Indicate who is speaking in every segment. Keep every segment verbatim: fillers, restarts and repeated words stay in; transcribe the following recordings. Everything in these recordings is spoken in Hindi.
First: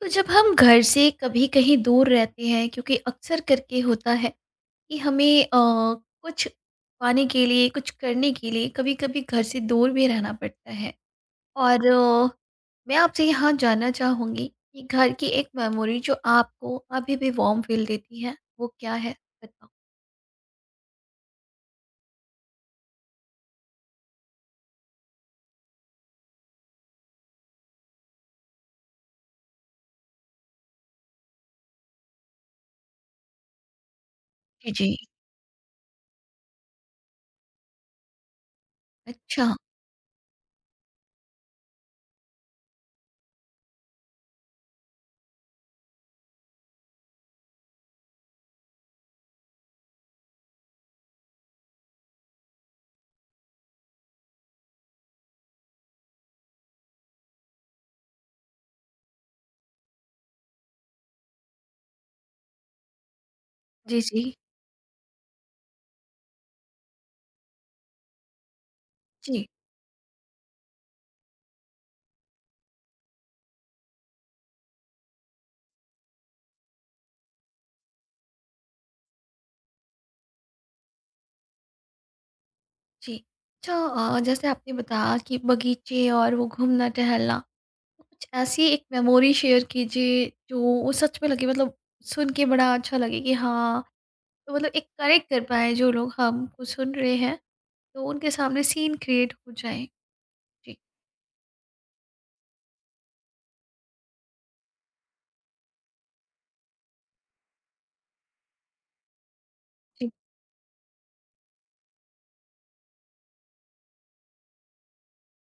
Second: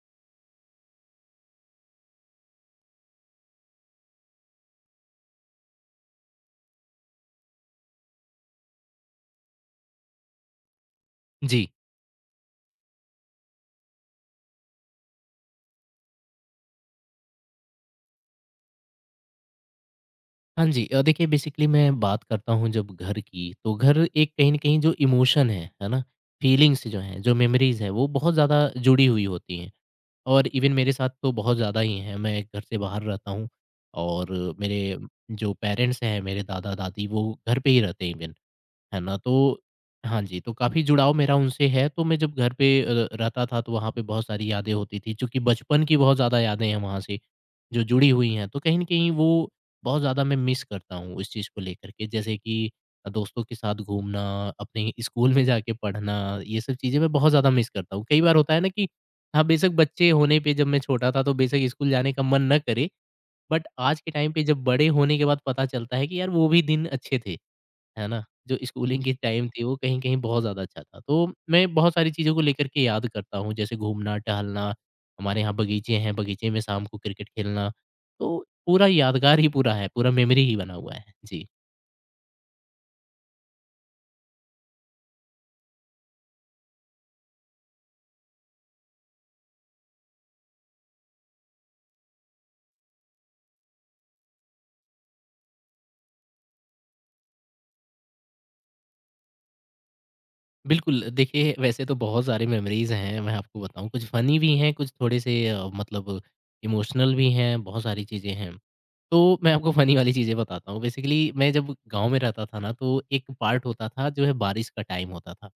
Speaker 1: तो जब हम घर से कभी कहीं दूर रहते हैं, क्योंकि अक्सर करके होता है कि हमें अ, कुछ पाने के लिए, कुछ करने के लिए कभी कभी घर से दूर भी रहना पड़ता है।
Speaker 2: जी।
Speaker 1: और अ, मैं आपसे यहाँ जानना चाहूँगी कि घर की एक मेमोरी जो आपको अभी भी वार्म फील देती है, वो क्या है? बताओ।
Speaker 2: हाँ जी। अ, देखिए बेसिकली मैं बात करता हूँ जब घर की, तो घर एक कहीं न कहीं जो इमोशन है, है ना? फीलिंग्स जो हैं, जो मेमोरीज़ हैं, वो बहुत ज़्यादा जुड़ी हुई होती हैं और इवन मेरे साथ तो बहुत ज़्यादा ही हैं। मैं घर से बाहर रहता हूँ और
Speaker 1: जी
Speaker 2: मेरे
Speaker 1: जी।
Speaker 2: जो पेरेंट्स हैं, मेरे दादा-दादी वो घर पे ही रहते हैं इवन, है ना?
Speaker 1: अच्छा।
Speaker 2: तो हाँ जी, तो काफ़ी जुड़ाव मेरा उनसे है। तो मैं जब घर पे अ, रहता था तो वहाँ पे बहुत सारी यादें होती थी, चूँकि बचपन की बहुत ज़्यादा यादें हैं वहाँ से। जो जुड़ी हुई हैं, तो कहीं न कहीं वो बहुत ज़्यादा मैं मिस करता हूँ इस चीज़ को लेकर के। जैसे कि अ, दोस्तों के साथ घूमना, अपने स्कूल में जाके पढ़ना, ये सब चीज़ें मैं बहुत ज़्यादा मिस करता हूँ। कई बार होता है ना कि हाँ, बेशक बच्चे होने पे जब मैं छोटा था, तो बेशक स्कूल जाने का मन ना करे, बट
Speaker 1: जी
Speaker 2: आज के
Speaker 1: जी।
Speaker 2: टाइम पे जब बड़े होने के बाद पता चलता है कि यार वो भी दिन अच्छे थे। है ना? जो स्कूलिंग की
Speaker 1: जी
Speaker 2: टाइम थी वो कहीं कहीं बहुत ज़्यादा अच्छा था। तो मैं बहुत सारी चीज़ों को लेकर के याद करता हूँ जैसे घूमना, टहलना, हमारे यहाँ बगीचे हैं, बगीचे में शाम को क्रिकेट खेलना। तो पूरा यादगार ही पूरा है, पूरा मेमोरी ही बना हुआ है। जी।
Speaker 1: जी। अच्छा। अ, जैसे आपने बताया कि बगीचे और वो घूमना टहलना, कुछ ऐसी एक मेमोरी शेयर कीजिए जो वो सच में लगे। मतलब सुन के बड़ा अच्छा लगे कि हाँ। तो मतलब एक कनेक्ट कर पाए जो लोग हमको सुन रहे हैं, तो उनके सामने सीन क्रिएट हो जाए। जी।
Speaker 2: बिल्कुल, देखिए वैसे तो बहुत सारे मेमोरीज़ हैं मैं आपको बताऊँ, कुछ फ़नी भी हैं, कुछ थोड़े से अ, मतलब इमोशनल भी हैं, बहुत सारी चीज़ें हैं। तो मैं आपको फ़नी
Speaker 1: जी।
Speaker 2: वाली चीज़ें बताता हूँ बेसिकली मैं जब गाँव में रहता था ना तो एक पार्ट होता था जो है बारिश का टाइम होता था।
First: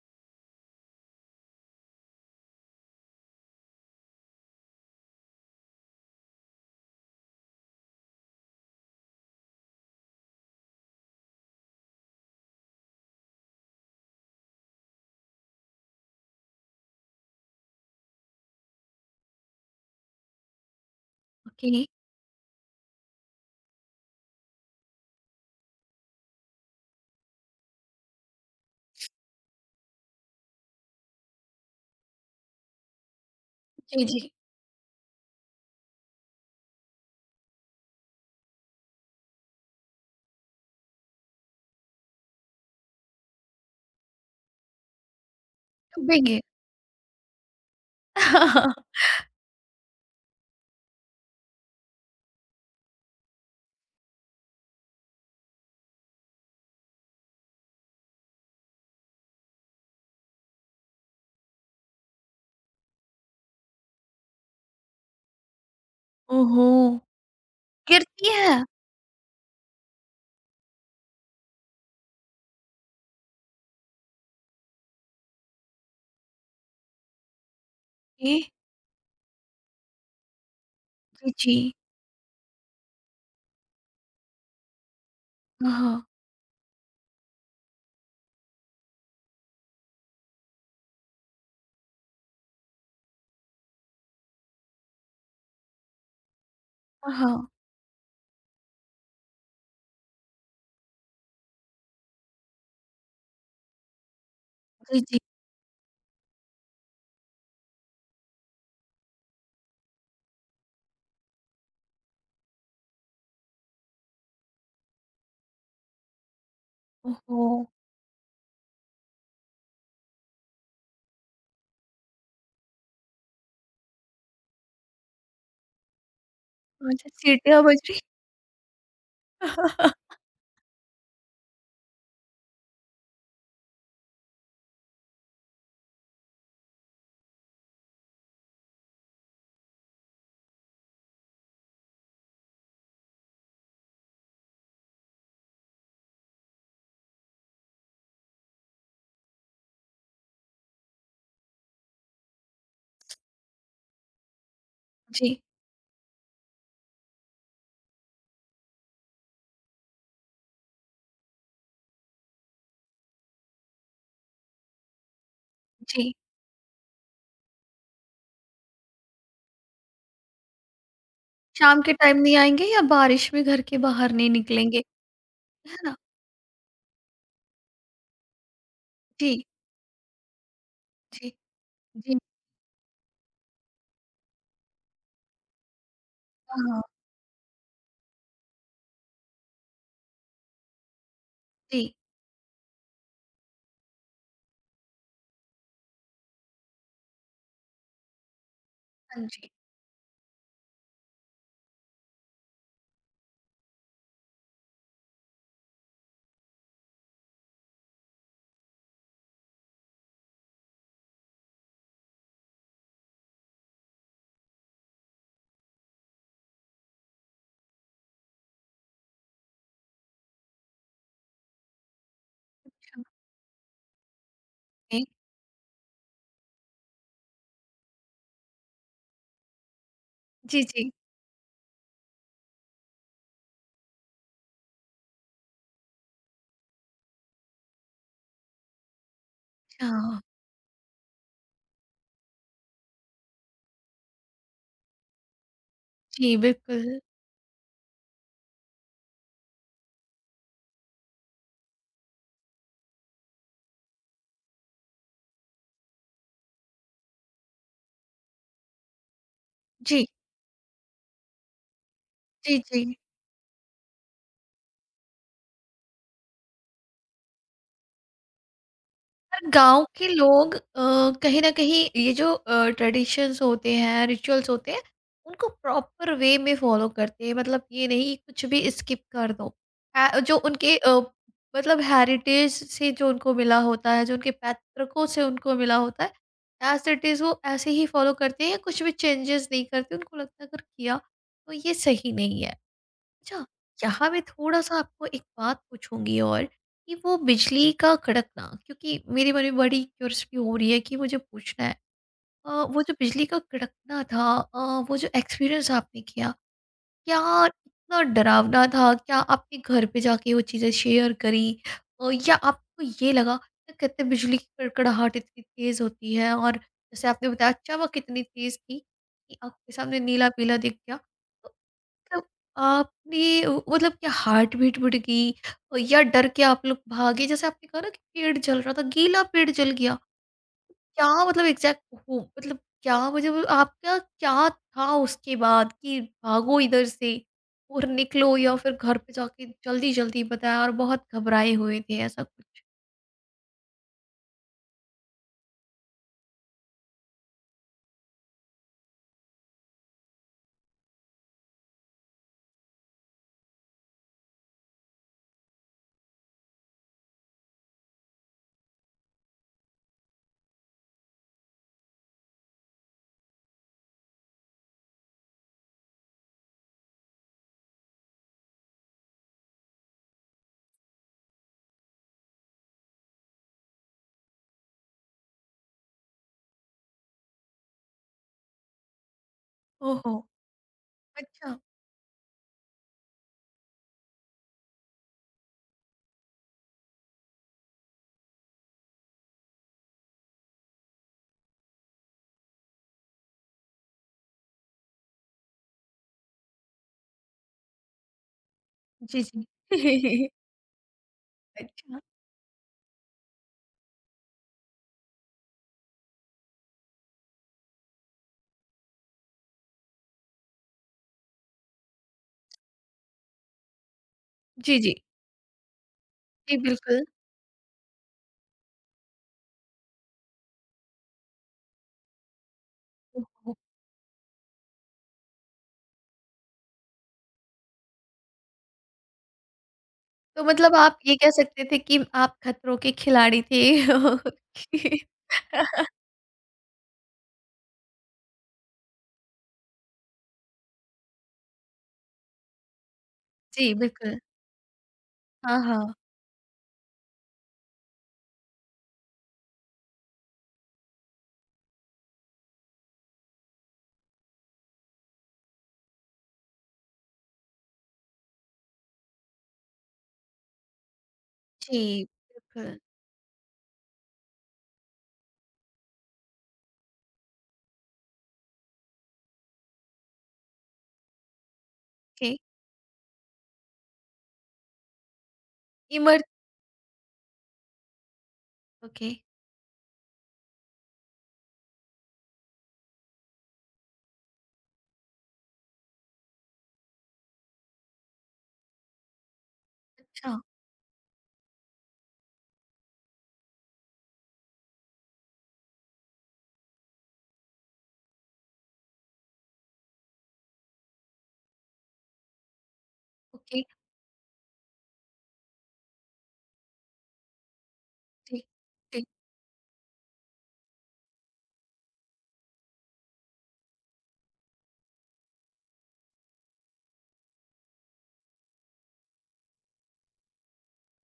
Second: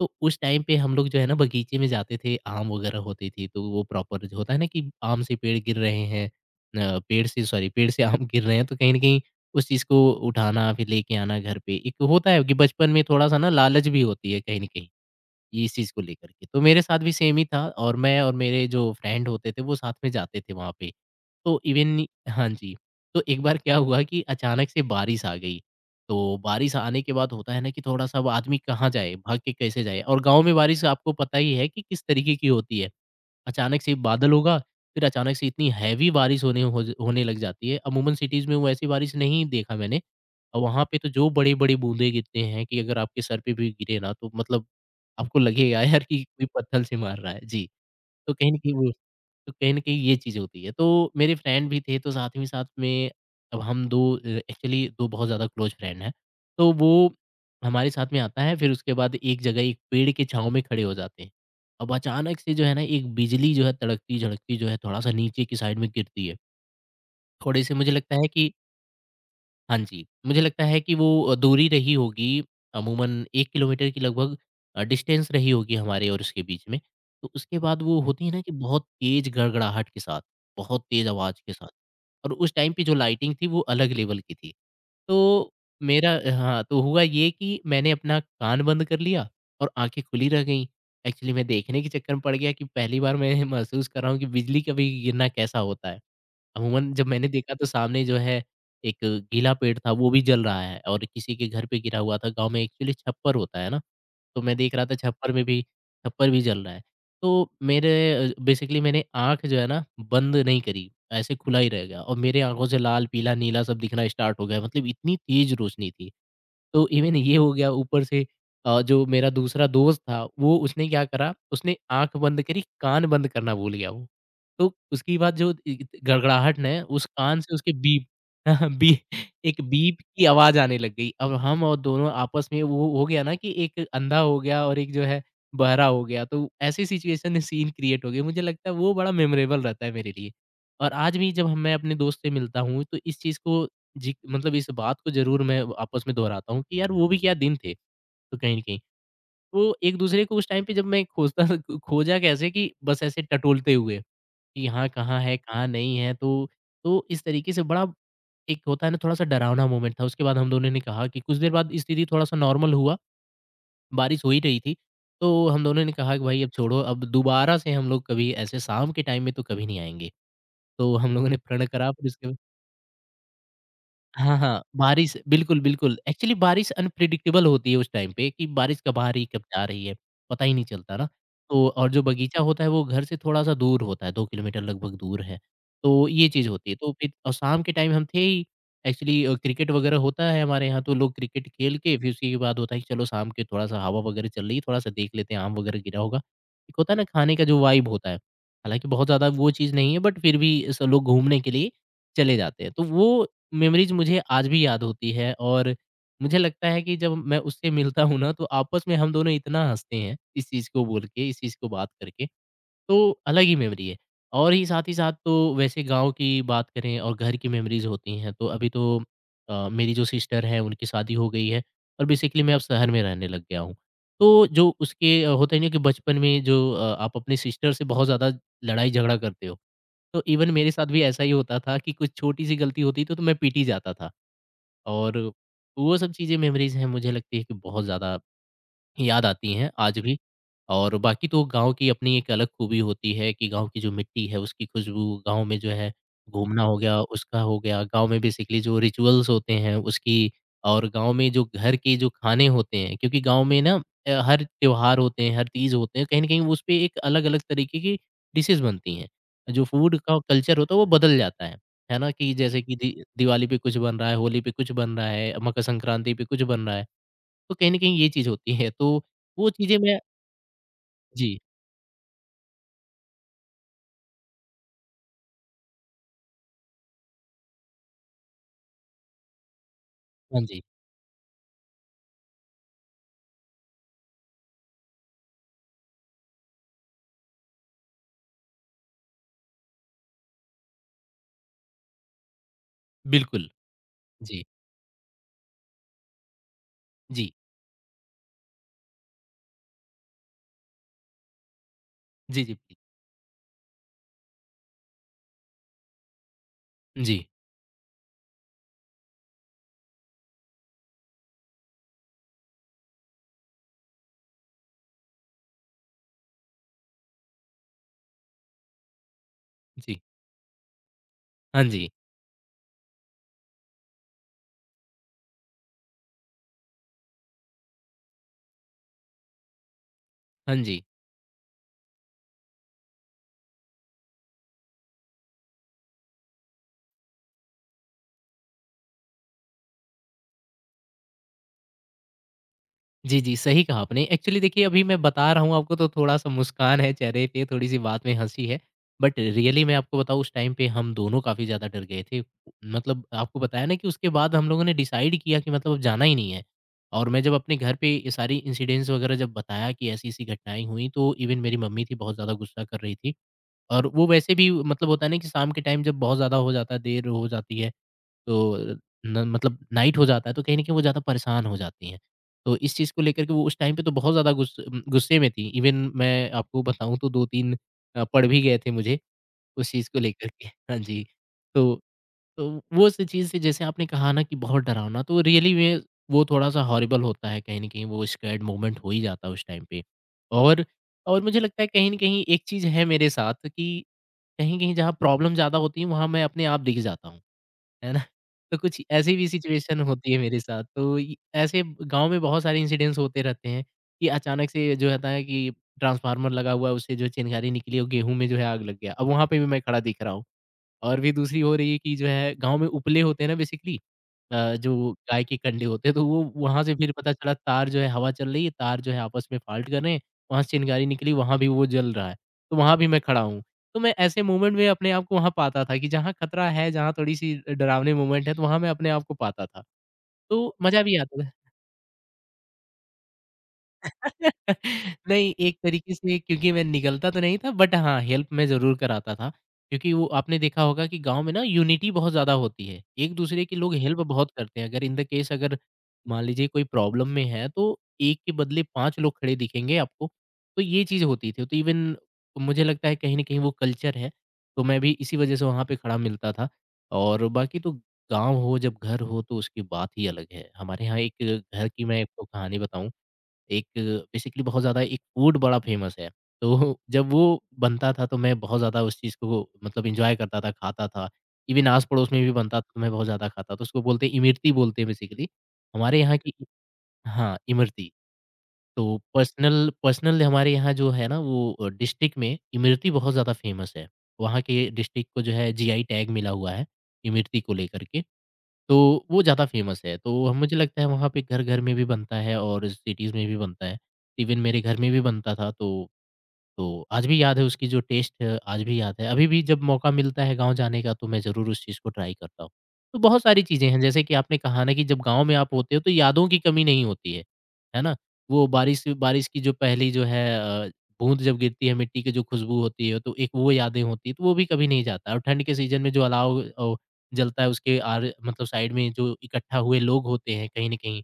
Speaker 2: तो उस टाइम पे हम लोग जो है ना बगीचे में जाते थे, आम वगैरह होती थी, तो वो प्रॉपर जो होता है ना कि आम से पेड़ गिर रहे हैं अ, पेड़ से सॉरी पेड़ से आम गिर रहे हैं, तो कहीं न कहीं उस चीज़ को उठाना फिर लेके आना घर पे, एक होता है कि बचपन में थोड़ा-सा ना लालच भी होती है कहीं न कहीं, ये इस चीज़ को लेकर के। तो मेरे साथ भी सेम ही था और मैं और मेरे जो फ्रेंड होते थे, वो साथ में जाते थे वहाँ पे। तो
Speaker 1: ओके जी।
Speaker 2: इवन हाँ जी, तो एक बार क्या हुआ कि अचानक से बारिश आ गई। तो बारिश आने के बाद होता है ना कि थोड़ा-सा अब आदमी कहाँ जाए, भाग के कैसे जाए और गाँव में बारिश आपको पता ही है कि किस तरीके की होती है। अचानक से
Speaker 1: जी
Speaker 2: बादल होगा, फिर अचानक से इतनी हैवी बारिश होने हो ज होने लग जाती है। अमूमन सिटीज़ में वो ऐसी बारिश नहीं देखा मैंने और वहाँ पे तो जो बड़े-बड़े बूँदें गिरते हैं कि अगर आपके सर पे भी गिरे ना तो मतलब आपको लगेगा यार कि
Speaker 1: डूबेंगे।
Speaker 2: कोई पत्थर से मार रहा है। जी, तो कहीं न कहीं वो तो कहीं न कहीं ये चीज़ होती है। तो मेरे फ्रेंड भी थे, तो साथ ही साथ में अब हम दो, अ, एक्चुअली दो बहुत ज़्यादा क्लोज़ फ्रेंड हैं। तो वो हमारे साथ में आता है, फिर उसके बाद एक जगह एक पेड़ की छाँव में खड़े हो जाते हैं। अब अचानक से जो है ना, एक बिजली जो है, तड़कती-झड़कती जो है, थोड़ा-सा नीचे की साइड में गिरती है।
Speaker 1: ओहो।
Speaker 2: थोड़े से मुझे लगता है
Speaker 1: गिरती
Speaker 2: कि
Speaker 1: है।
Speaker 2: हाँ जी, मुझे लगता है कि वो अ, दूरी रही होगी अमूमन एक किलोमीटर की लगभग अ, डिस्टेंस रही होगी हमारे और उसके बीच में। तो उसके बाद वो होती है
Speaker 1: ए।
Speaker 2: ना कि बहुत तेज़ गड़गड़ाहट के साथ, बहुत तेज़
Speaker 1: जी
Speaker 2: आवाज़ के
Speaker 1: जी।
Speaker 2: साथ और उस टाइम पे जो लाइटिंग थी वो अलग लेवल की थी। तो
Speaker 1: हाँ।
Speaker 2: मेरा हाँ, तो हुआ ये कि मैंने अपना कान बंद कर लिया और आँखें खुली रह गईं। एक्चुअली मैं देखने के चक्कर में पड़ गया कि पहली बार मैं महसूस कर रहा हूँ कि बिजली का भी गिरना कैसा होता है। अमूमन जब मैंने
Speaker 1: हाँ
Speaker 2: देखा तो सामने जो है एक गीला पेड़ था वो भी जल रहा है और किसी के घर पे गिरा हुआ था। गाँव में एक्चुअली छप्पर होता है ना, तो मैं देख रहा था
Speaker 1: जी जी।
Speaker 2: छप्पर में भी छप्पर भी जल रहा है। तो मेरे अ, बेसिकली मैंने आँख जो है ना बंद नहीं करी, ऐसे खुला ही रह गया और मेरे आँखों से लाल, पीला, नीला सब दिखना स्टार्ट हो गया। मतलब इतनी तेज़ रोशनी थी। तो इवन ये
Speaker 1: ओहो।
Speaker 2: हो गया ऊपर से अ, जो मेरा दूसरा दोस्त था वो उसने क्या करा उसने आँख बंद करी, कान बंद करना भूल गया वो। तो उसकी बाद जो इ गड़गड़ाहट ने उस
Speaker 1: अच्छा,
Speaker 2: कान से
Speaker 1: सीटियाँ
Speaker 2: उसके
Speaker 1: बज रही।
Speaker 2: बीप बी एक बीप की आवाज़ आने लग गई। अब हम और दोनों आपस में वो हो गया ना कि एक अंधा हो गया और एक जो है बहरा हो गया। तो ऐसी सिचुएशन में सीन क्रिएट हो गई। मुझे लगता है वो बड़ा मेमोरेबल रहता है मेरे लिए। और आज भी जब हम मैं अपने दोस्त से मिलता हूँ तो इस चीज़ को जी, मतलब इस बात को ज़रूर मैं आपस में दोहराता हूँ कि यार वो भी क्या दिन थे। तो कहीं न कहीं वो एक-दूसरे को उस टाइम पे जब मैं खोजता था खो खोजा कैसे कि बस ऐसे टटोलते हुए कि यहाँ कहाँ है,
Speaker 1: जी
Speaker 2: कहाँ नहीं है। तो तो इस तरीके से बड़ा एक होता है ना थोड़ा-सा डरावना मोमेंट था। उसके बाद हम दोनों ने कहा कि कुछ देर बाद स्थिति थोड़ा-सा नॉर्मल हुआ, बारिश हो ही रही थी। तो हम दोनों ने
Speaker 1: जी।
Speaker 2: कहा कि भाई अब छोड़ो, अब दोबारा से हम लोग कभी ऐसे शाम के टाइम में तो कभी नहीं आएँगे। तो हम लोगों ने प्रण
Speaker 1: शाम
Speaker 2: करा
Speaker 1: के
Speaker 2: फिर
Speaker 1: टाइम
Speaker 2: उसके
Speaker 1: नहीं आएंगे या बारिश में घर के बाहर नहीं
Speaker 2: हाँ, हाँ,
Speaker 1: निकलेंगे?
Speaker 2: बारिश बिल्कुल,
Speaker 1: है ना।
Speaker 2: बिल्कुल। एक्चुअली बारिश अनप्रेडिक्टेबल होती है उस टाइम पे कि बारिश कब आ रही है,
Speaker 1: जी
Speaker 2: कब जा रही है, पता ही नहीं चलता ना।
Speaker 1: जी।
Speaker 2: तो और जो
Speaker 1: जी,
Speaker 2: बगीचा होता है वो घर से थोड़ा-सा दूर होता है, दो किलोमीटर लगभग दूर है। तो ये चीज़ होती है,
Speaker 1: हाँ,
Speaker 2: तो फिर और शाम के टाइम हम थे ही एक्चुअली अ, क्रिकेट वगैरह होता है हमारे यहाँ तो लोग क्रिकेट खेल
Speaker 1: जी।
Speaker 2: के फिर उसके बाद होता है कि चलो शाम के थोड़ा-सा हवा वगैरह चल रही है, थोड़ा-सा देख लेते हैं आम वगैरह गिरा होगा। एक होता है ना खाने का जो वाइब होता है, हालाँकि बहुत
Speaker 1: हाँ
Speaker 2: ज़्यादा
Speaker 1: जी,
Speaker 2: वो चीज़ नहीं है बट फिर भी सब लोग घूमने के लिए चले जाते हैं। तो वो मेमोरीज़ मुझे आज भी याद होती है और मुझे लगता है कि जब मैं उससे मिलता हूँ ना, तो आपस में हम दोनों इतना हँसते हैं, इस चीज़ को बोल के, इस चीज़ को बात करके, तो अलग ही मेमोरी है। और ही साथ ही साथ तो वैसे गाँव की बात करें और घर की मेमोरीज़ होती हैं, तो अभी तो अ, मेरी जो सिस्टर है, उनकी शादी हो गई है और बेसिकली मैं अब शहर में रहने लग गया हूँ। तो जो
Speaker 1: जी।
Speaker 2: उसके अ, होता है ना कि बचपन में जो अ, आप अपनी सिस्टर से बहुत ज़्यादा लड़ाई-झगड़ा करते हो। तो इवन
Speaker 1: जी,
Speaker 2: मेरे साथ
Speaker 1: जी।
Speaker 2: भी ऐसा ही होता था कि कुछ छोटी-सी गलती होती थी तो मैं पीटी जाता था और वो सब चीज़ें मेमोरीज़ हैं मुझे लगती है कि बहुत ज़्यादा याद आती हैं आज भी।
Speaker 1: अच्छा,
Speaker 2: और बाकी तो गाँव की अपनी एक अलग खूबी होती है कि गाँव की जो मिट्टी है उसकी खुशबू, गाँव में जो है
Speaker 1: जी,
Speaker 2: घूमना हो गया,
Speaker 1: बिल्कुल।
Speaker 2: उसका हो गया, गाँव में बेसिकली जो रिचुअल्स होते हैं उसकी और गाँव में जो घर के जो खाने होते हैं क्योंकि गाँव में ना अ, हर त्योहार होते हैं, हर तीज होते हैं, कहीं न कहीं उसपे एक अलग-अलग तरीके की डिशेज़ बनती हैं। जो फूड
Speaker 1: जी,
Speaker 2: का कल्चर होता है वो बदल जाता है, है ना? कि
Speaker 1: जी,
Speaker 2: जैसे कि दि
Speaker 1: जी।
Speaker 2: दिवाली पे कुछ बन रहा है, होली पे कुछ बन रहा है, मकर संक्रांति पे कुछ बन रहा है। तो कहीं न कहीं ये चीज़ होती है, तो
Speaker 1: पर
Speaker 2: वो चीज़ें
Speaker 1: गाँव
Speaker 2: मैं
Speaker 1: के लोग अ,
Speaker 2: जी,
Speaker 1: कहीं न कहीं ये जो अ, ट्रेडिशंस होते हैं, रिचुअल्स होते हैं, उनको प्रॉपर वे में फ़ॉलो करते हैं। मतलब ये नहीं कि कुछ भी स्किप कर दो। अ, जो
Speaker 2: हाँ जी,
Speaker 1: उनके अ, मतलब हेरिटेज से जो उनको मिला होता है, जो उनके पैतृकों से उनको मिला होता है, एज़ इट इज़ वो ऐसे ही फ़ॉलो करते हैं, कुछ भी चेंजेस नहीं करते। उनको लगता है अगर किया, तो ये सही नहीं है। अच्छा,
Speaker 2: बिल्कुल।
Speaker 1: यहाँ मैं
Speaker 2: जी,
Speaker 1: थोड़ा-सा आपको एक बात पूछूँगी। और कि वो
Speaker 2: जी,
Speaker 1: बिजली का कड़कना, क्योंकि मेरे मन में बड़ी क्यूरियोसिटी हो रही है कि मुझे पूछना है।
Speaker 2: जी,
Speaker 1: अ,
Speaker 2: जी,
Speaker 1: वो जो बिजली का कड़कना था, अ, वो जो एक्सपीरियंस आपने किया, क्या
Speaker 2: जी,
Speaker 1: इतना डरावना था? क्या आपने घर पे जाके वो चीज़ें शेयर करी? अ, या आपको ये लगा क्या कहते हैं बिजली की कड़कड़ाहट इतनी तेज़ होती है? और जैसे आपने बताया, चमक इतनी तेज़ थी कि आँखों के सामने
Speaker 2: जी,
Speaker 1: नीला-पीला दिख गया।
Speaker 2: हाँ जी,
Speaker 1: मतलब आपने अ, मतलब क्या हार्ट बीट बढ़ गई? अ, या डर के आप लोग भागे, जैसे आपने कहा ना कि पेड़ जल रहा था, गीला पेड़ जल गया।
Speaker 2: हाँ जी।
Speaker 1: क्या मतलब एग्जैक्ट हो, मतलब क्या मुझे वो- आपका क्या था उसके बाद, कि भागो इधर से और निकलो या फिर घर पे जाके जल्दी जल्दी बताया और बहुत घबराए हुए थे, ऐसा कुछ?
Speaker 2: जी, जी, सही कहा आपने। एक्चुअली देखिए अभी मैं बता रहा हूँ आपको तो थोड़ा-सा मुस्कान है चेहरे पे, थोड़ी-सी बात में हँसी है, बट रियली मैं आपको बताऊँ उस टाइम पे हम दोनों काफ़ी ज़्यादा डर गए थे। मतलब आपको बताया ना कि उसके बाद हम लोगों ने डिसाइड किया कि मतलब अब जाना ही नहीं है और मैं जब अपने घर पे ये सारी इंसिडेंट्स वगैरह जब बताया कि ऐसी-ऐसी घटनाएँ हुई, तो इवन मेरी मम्मी थी बहुत ज़्यादा गुस्सा कर रही थी। और वो वैसे भी मतलब होता है ना कि शाम के टाइम जब बहुत ज़्यादा हो जाता है, देर हो जाती है, तो न मतलब नाइट हो जाता है, तो कहीं न कहीं वो ज़्यादा परेशान हो जाती हैं। तो इस चीज़ को लेकर के वो उस टाइम पे तो बहुत ज़्यादा गुस गुस्से में थी। इवन मैं आपको बताऊँ तो दो-तीन अ, पड़ भी गए थे मुझे उस चीज़ को
Speaker 1: ओहो।
Speaker 2: लेकर के। हाँ जी,
Speaker 1: अच्छा।
Speaker 2: तो तो वो सी चीज़ें जैसे आपने कहा ना कि बहुत डरावना, तो रियली में वो थोड़ा-सा हॉरिबल होता है कहीं न कहीं, वो स्कैर्ड मोमेंट हो ही जाता है उस टाइम पे। और और मुझे लगता है कहीं न कहीं एक चीज़ है मेरे साथ कि कहीं कहीं जहाँ प्रॉब्लम ज़्यादा होती है, वहाँ मैं अपने आप दिख जाता हूँ, है ना? तो कुछ ऐसी
Speaker 1: जी
Speaker 2: भी सिचुएशन होती है
Speaker 1: जी।
Speaker 2: मेरे साथ, तो इ ऐसे
Speaker 1: अच्छा।
Speaker 2: गाँव में बहुत सारे इंसिडेंट्स होते रहते हैं कि अचानक से जो होता है कि ट्रांसफार्मर लगा हुआ है, उससे जो चिंगारी निकली और गेहूँ में जो है आग लग गया। अब वहाँ पे भी मैं खड़ा दिख रहा हूँ। और भी दूसरी हो रही है कि जो है गाँव में उपले होते हैं ना बेसिकली अ,
Speaker 1: जी
Speaker 2: जो
Speaker 1: जी।
Speaker 2: गाय के कंडे होते हैं, तो वो
Speaker 1: जी
Speaker 2: वहाँ से फिर
Speaker 1: बिल्कुल।
Speaker 2: पता चला तार जो है हवा चल रही है, तार जो है आपस में फाल्ट कर रहे हैं, वहाँ से चिंगारी निकली, वहाँ भी वो जल रहा है, तो वहाँ भी मैं खड़ा हूँ। तो मैं ऐसे मोमेंट में अपने आप को वहाँ पाता था कि जहाँ खतरा है, जहाँ थोड़ी-सी डरावनी मोमेंट है, तो वहाँ मैं अपने आप को पाता था।
Speaker 1: तो
Speaker 2: तो
Speaker 1: मतलब
Speaker 2: मज़ा भी
Speaker 1: आप ये
Speaker 2: आता
Speaker 1: कह
Speaker 2: था।
Speaker 1: सकते थे कि आप खतरों के खिलाड़ी थे। ओके।
Speaker 2: नहीं, एक तरीके से क्योंकि मैं निकलता तो नहीं था बट हाँ, हेल्प मैं ज़रूर कराता था। क्योंकि वो आपने देखा होगा कि गाँव में ना यूनिटी बहुत ज़्यादा होती है। एक-दूसरे की
Speaker 1: जी,
Speaker 2: लोग हेल्प
Speaker 1: बिल्कुल।
Speaker 2: बहुत करते हैं। अगर इन द केस अगर
Speaker 1: हाँ, हाँ।
Speaker 2: मान लीजिए कोई प्रॉब्लम में है तो एक के बदले पाँच लोग खड़े दिखेंगे आपको। तो ये चीज़ होती थी। तो इवन मुझे लगता है कहीं न कहीं वो कल्चर है। तो मैं भी इसी वज़ह से वहाँ पे खड़ा मिलता था। और बाकी तो गाँव हो जब घर हो तो उसकी बात ही अलग है। हमारे यहाँ एक घर की मैं
Speaker 1: जी,
Speaker 2: आपको कहानी
Speaker 1: बिल्कुल।
Speaker 2: बताऊँ, एक बेसिकली बहुत ज़्यादा एक फूड बड़ा फ़ेमस है। तो जब वो बनता था तो मैं बहुत ज़्यादा उस चीज़ को मतलब एन्जॉय करता था, खाता था। इवन आस-पड़ोस में
Speaker 1: ओके।
Speaker 2: भी बनता था तो मैं बहुत ज़्यादा खाता था। तो उसको बोलते हैं इमरती बोलते हैं बेसिकली। हमारे यहाँ
Speaker 1: इमर।
Speaker 2: की हाँ, इमरती। तो
Speaker 1: ओके।
Speaker 2: पर्सनल पर्सनल हमारे यहाँ जो है ना वो अ, डिस्ट्रिक्ट में इमरती बहुत ज़्यादा फ़ेमस है। वहाँ के डिस्ट्रिक्ट को जो है जीआई टैग मिला हुआ है, इमरती को लेकर के। तो वो ज़्यादा फ़ेमस है, तो हम-
Speaker 1: अच्छा।
Speaker 2: मुझे लगता है वहाँ पे घर-घर में भी बनता है और सिटीज़ में भी बनता है। इवन मेरे घर में भी बनता था तो तो आज भी याद है उसकी जो टेस्ट है, आज भी याद है। अभी भी जब मौका मिलता है गाँव जाने का तो मैं ज़रूर उस चीज़ को ट्राई करता हूँ। तो बहुत सारी
Speaker 1: ओके।
Speaker 2: चीज़ें हैं जैसे कि आपने कहा ना कि जब गाँव में आप होते हो तो यादों की कमी नहीं होती है, है ना?
Speaker 1: जी,
Speaker 2: वो बारिश
Speaker 1: जी।
Speaker 2: बारिश की जो पहली जो है अ, बूँद जब गिरती है मिट्टी की जो खुशबू होती है तो एक वो यादें होती हैं तो वो भी कभी नहीं जाता और ठंड के सीज़न में जो अलाव अ, जलता है उसके आर मतलब साइड में जो इकट्ठा हुए लोग होते हैं कहीं न कहीं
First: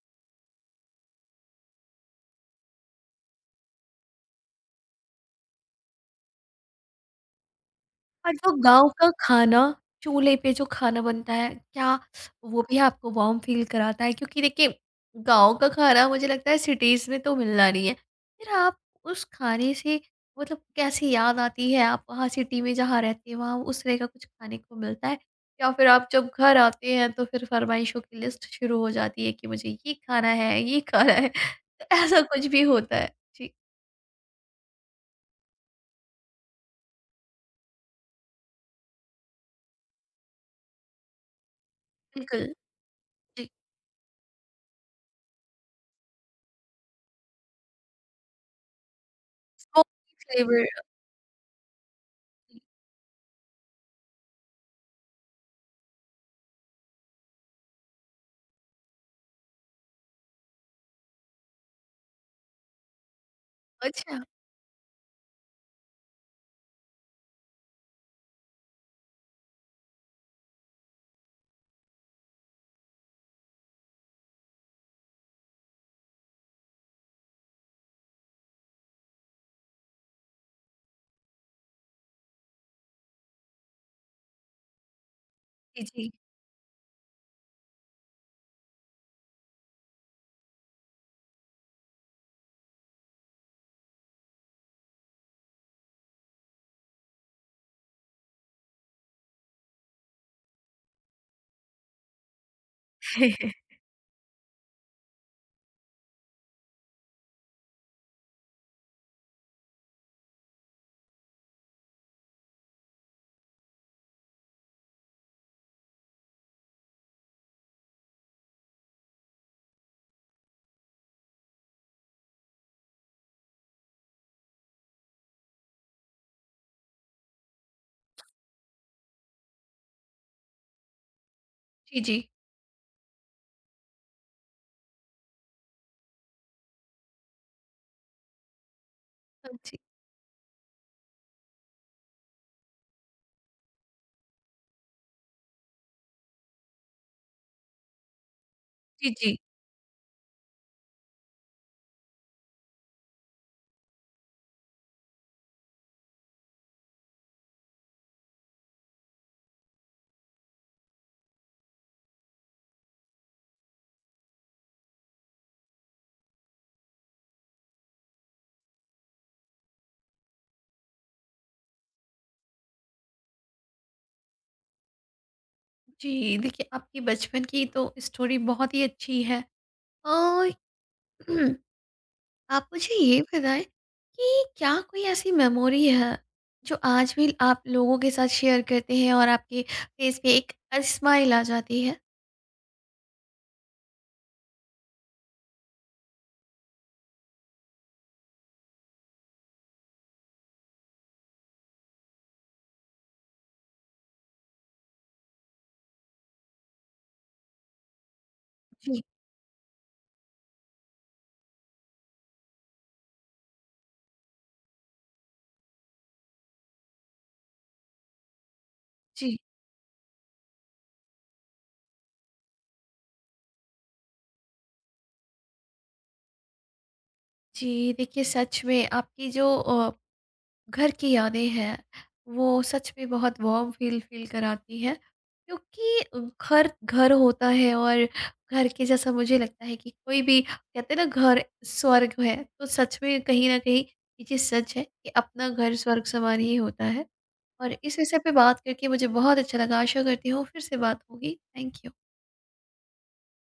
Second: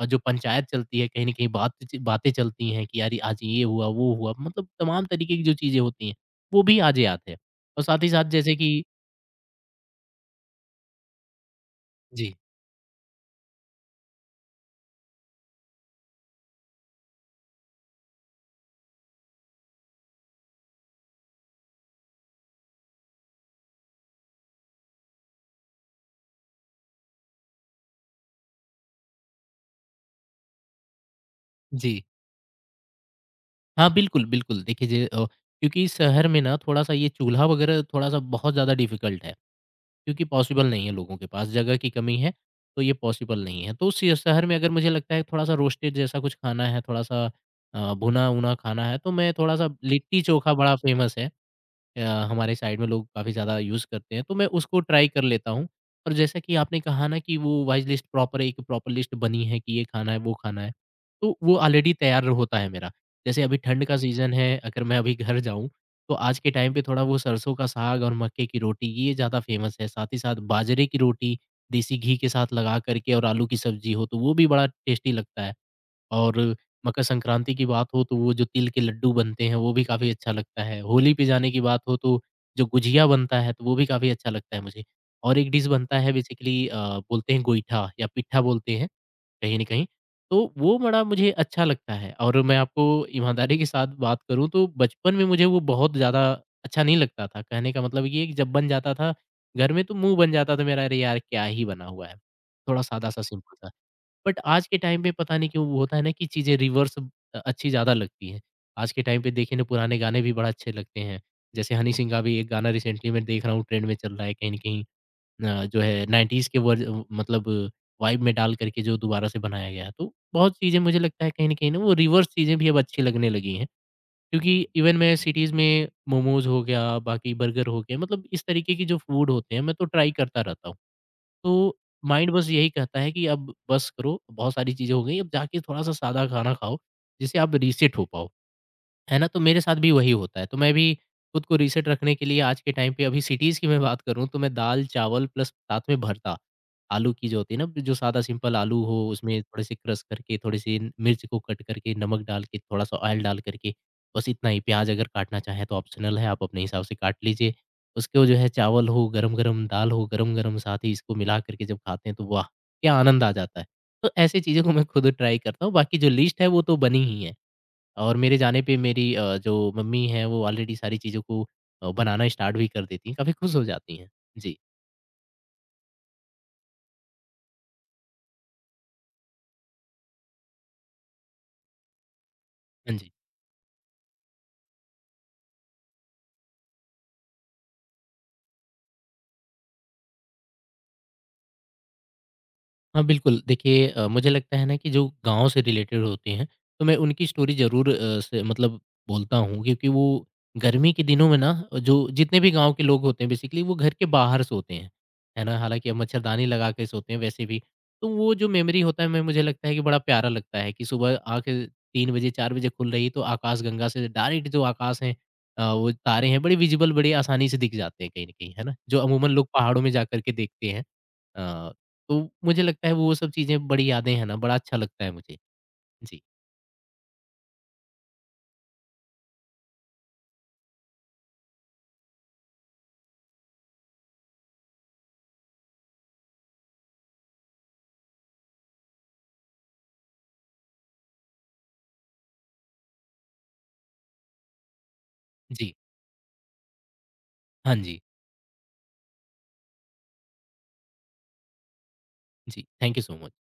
Speaker 2: और जो पंचायत चलती है, कहीं न कहीं बात च बातें चलती हैं कि यार ये आज ये हुआ, वो हुआ, मतलब तमाम तरीके की जो चीज़ें होती हैं, वो भी आज याद है। और साथ ही साथ
Speaker 1: और वो
Speaker 2: जैसे कि
Speaker 1: गाँव का खाना, चूल्हे पे जो खाना बनता है, क्या
Speaker 2: जी,
Speaker 1: वो भी आपको वार्म फ़ील कराता है? क्योंकि देखिए, गाँव का खाना मुझे लगता है सिटीज़ में तो मिलना नहीं है। फिर आप उस खाने से मतलब कैसी याद आती है? आप वहाँ सिटी में जहाँ रहते हैं, वहाँ उस तरह का कुछ खाने को मिलता है? या फिर आप जब घर आते हैं, तो फिर फ़रमाइशों की लिस्ट शुरू हो जाती है कि मुझे ये खाना है, ये खाना है? तो
Speaker 2: जी।
Speaker 1: ऐसा कुछ भी होता है? जी,
Speaker 2: हाँ, बिल्कुल, बिल्कुल। देखिए जे अ, क्योंकि शहर में ना थोड़ा-सा ये चूल्हा वगैरह थोड़ा-सा बहुत ज़्यादा डिफ़िकल्ट है, क्योंकि पॉसिबल नहीं है लोगों के पास, जगह की कमी है,
Speaker 1: बिल्कुल।
Speaker 2: तो ये पॉसिबल
Speaker 1: जी,
Speaker 2: नहीं है। तो श शहर में अगर मुझे लगता है थोड़ा-सा रोस्टेड जैसा कुछ खाना है, थोड़ा-सा अ, भुना-वुना खाना है, तो मैं थोड़ा-सा
Speaker 1: स्मोकी
Speaker 2: लिट्टी-चोखा बड़ा
Speaker 1: फ्लेवर।
Speaker 2: फ़ेमस है। अ, हमारे साइड में लोग काफ़ी ज़्यादा यूज़ करते हैं, तो मैं उसको ट्राई कर लेता हूँ। और जैसा कि आपने कहा ना कि वो वाइस लिस्ट प्रॉपर एक प्रॉपर लिस्ट बनी है कि ये खाना है, वो खाना है, तो वो ऑलरेडी तैयार होता है मेरा। जैसे अभी ठंड का
Speaker 1: अच्छा।
Speaker 2: सीज़न है, अगर मैं अभी घर जाऊँ, तो आज के टाइम पे थोड़ा वो सरसों का साग और मक्के की रोटी ये ज़्यादा फ़ेमस है। साथ ही साथ बाजरे की रोटी देसी घी के साथ लगा कर के और आलू की सब्ज़ी हो, तो वो भी बड़ा टेस्टी लगता है। और मकर संक्रांति की बात हो तो वो जो तिल के लड्डू बनते हैं वो भी काफ़ी अच्छा लगता है। होली पे जाने की बात हो तो जो गुझिया बनता है तो वो भी काफ़ी अच्छा लगता है मुझे। और एक डिश
Speaker 1: जी,
Speaker 2: बनता
Speaker 1: जी।
Speaker 2: है बेसिकली अ, बोलते हैं गोईठा या पिट्ठा बोलते हैं कहीं न कहीं, तो वो बड़ा मुझे अच्छा लगता है। और मैं आपको ईमानदारी के साथ बात करूँ तो बचपन में मुझे वो बहुत ज़्यादा अच्छा नहीं लगता था। कहने का मतलब ये है कि जब बन जाता था घर में तो मुँह बन जाता था मेरा अरे यार! क्या ही बना हुआ है। थोड़ा सादा-सा सिंपल-सा। बट आज के टाइम पे पता नहीं क्यों वो होता है ना कि चीज़ें रिवर्स अ, अच्छी ज़्यादा लगती हैं। आज के टाइम पे देखें ना पुराने गाने भी बड़ा अच्छे लगते हैं। जैसे हनी सिंह का भी एक गाना रिसेंटली मैं देख रहा हूँ ट्रेंड में चल रहा है कहीं न कहीं अ, जो है नाइंटीज़ के वर्ज़ अ, मतलब वाइब में डाल कर के जो दोबारा से बनाया गया है। तो बहुत चीज़ें मुझे लगता है कहीं न कहीं ना वो रिवर्स चीज़ें भी अब अच्छी लगने लगी हैं। क्योंकि इवन मैं सिटीज़ में मोमोज़ हो गया, बाकी बर्गर हो गया मतलब इस तरीके के जो फूड होते हैं मैं तो ट्राई करता रहता हूँ। तो
Speaker 1: जी, जी।
Speaker 2: माइंड बस यही कहता है कि अब बस करो, बहुत सारी चीज़ें हो गई, अब जाके थोड़ा-सा सादा खाना खाओ, जिससे आप रीसेट हो पाओ। है ना? तो
Speaker 1: हाँ
Speaker 2: मेरे साथ
Speaker 1: जी।
Speaker 2: भी वही होता है। तो मैं भी खुद को रीसेट रखने के लिए आज के टाइम पे अभी सिटीज़ की मैं बात करूँ तो मैं दाल-चावल प्लस साथ में भरता, आलू की जो होती है ना, जो सादा सिंपल आलू हो
Speaker 1: जी, जी।
Speaker 2: उसमें थोड़े-से क्रश करके, थोड़ी-सी मिर्च को कट करके, नमक डाल के, थोड़ा-सा ऑयल डाल करके, बस इतना ही। प्याज़ अगर काटना चाहें तो ऑप्शनल है, आप अपने हिसाब से काट लीजिए। उसको जो है चावल हो, गरम-गरम दाल हो, गरम-गरम साथ ही इसको मिला करके जब खाते हैं तो वाह! क्या आनंद आ जाता है। तो ऐसी चीज़ों को मैं खुद ट्राई करता हूँ, बाकी जो लिस्ट है वो तो बनी ही है। और मेरे जाने पे मेरी अ, जो मम्मी हैं वो ऑलरेडी सारी चीज़ों को अ, बनाना स्टार्ट भी कर देती हैं, काफ़ी खुश हो जाती हैं। जी,
Speaker 1: जी, देखिए आपकी बचपन की तो स्टोरी बहुत ही अच्छी है। और आप मुझे
Speaker 2: हाँ जी।
Speaker 1: ये बताएँ कि क्या कोई ऐसी मेमोरी है जो आज भी आप लोगों के साथ शेयर करते हैं और आपके फेस पे एक स्माइल आ जाती है?
Speaker 2: हाँ, बिल्कुल। देखिए अ, मुझे लगता है ना कि जो गाँव से रिलेटेड होते हैं, तो मैं उनकी स्टोरी ज़रूर अ, से मतलब बोलता हूँ क्योंकि वो गर्मी के दिनों में ना जो जितने भी गाँव के लोग होते हैं बेसिकली वो घर के बाहर सोते हैं, है ना? हालाँकि अब मच्छरदानी लगा के सोते हैं वैसे भी। तो वो जो मेमोरी
Speaker 1: जी,
Speaker 2: होता है मैं मुझे लगता है कि बड़ा प्यारा लगता है कि सुबह आँखें तीन बजे चार बजे खुल रही है तो आकाशगंगा से डायरेक्ट जो आकाश है अ, वो तारे हैं बड़े विज़िबल बड़े आसानी से दिख जाते हैं कहीं न कहीं, है ना? जो अमूमन
Speaker 1: जी।
Speaker 2: लोग पहाड़ों में जा कर के देखते हैं। अ, तो मुझे लगता है वो सब चीज़ें बड़ी यादें हैं ना, बड़ा अच्छा लगता है मुझे। जी,
Speaker 1: जी, देखिए सच में आपकी जो अ घर की यादें हैं, वो सच में बहुत वार्म फील फील कराती है। क्योंकि घर घर होता है और घर के जैसा मुझे लगता है कि कोई भी, कहते हैं ना घर स्वर्ग है, तो सच में कहीं ना कहीं ये चीज़ सच है कि अपना
Speaker 2: जी।
Speaker 1: घर स्वर्ग समान ही होता है। और
Speaker 2: हाँ
Speaker 1: इस
Speaker 2: जी,
Speaker 1: विषय पे बात करके मुझे बहुत अच्छा लगा। आशा करती हूँ फिर से बात होगी। Thank you.
Speaker 2: जी। Thank you so much.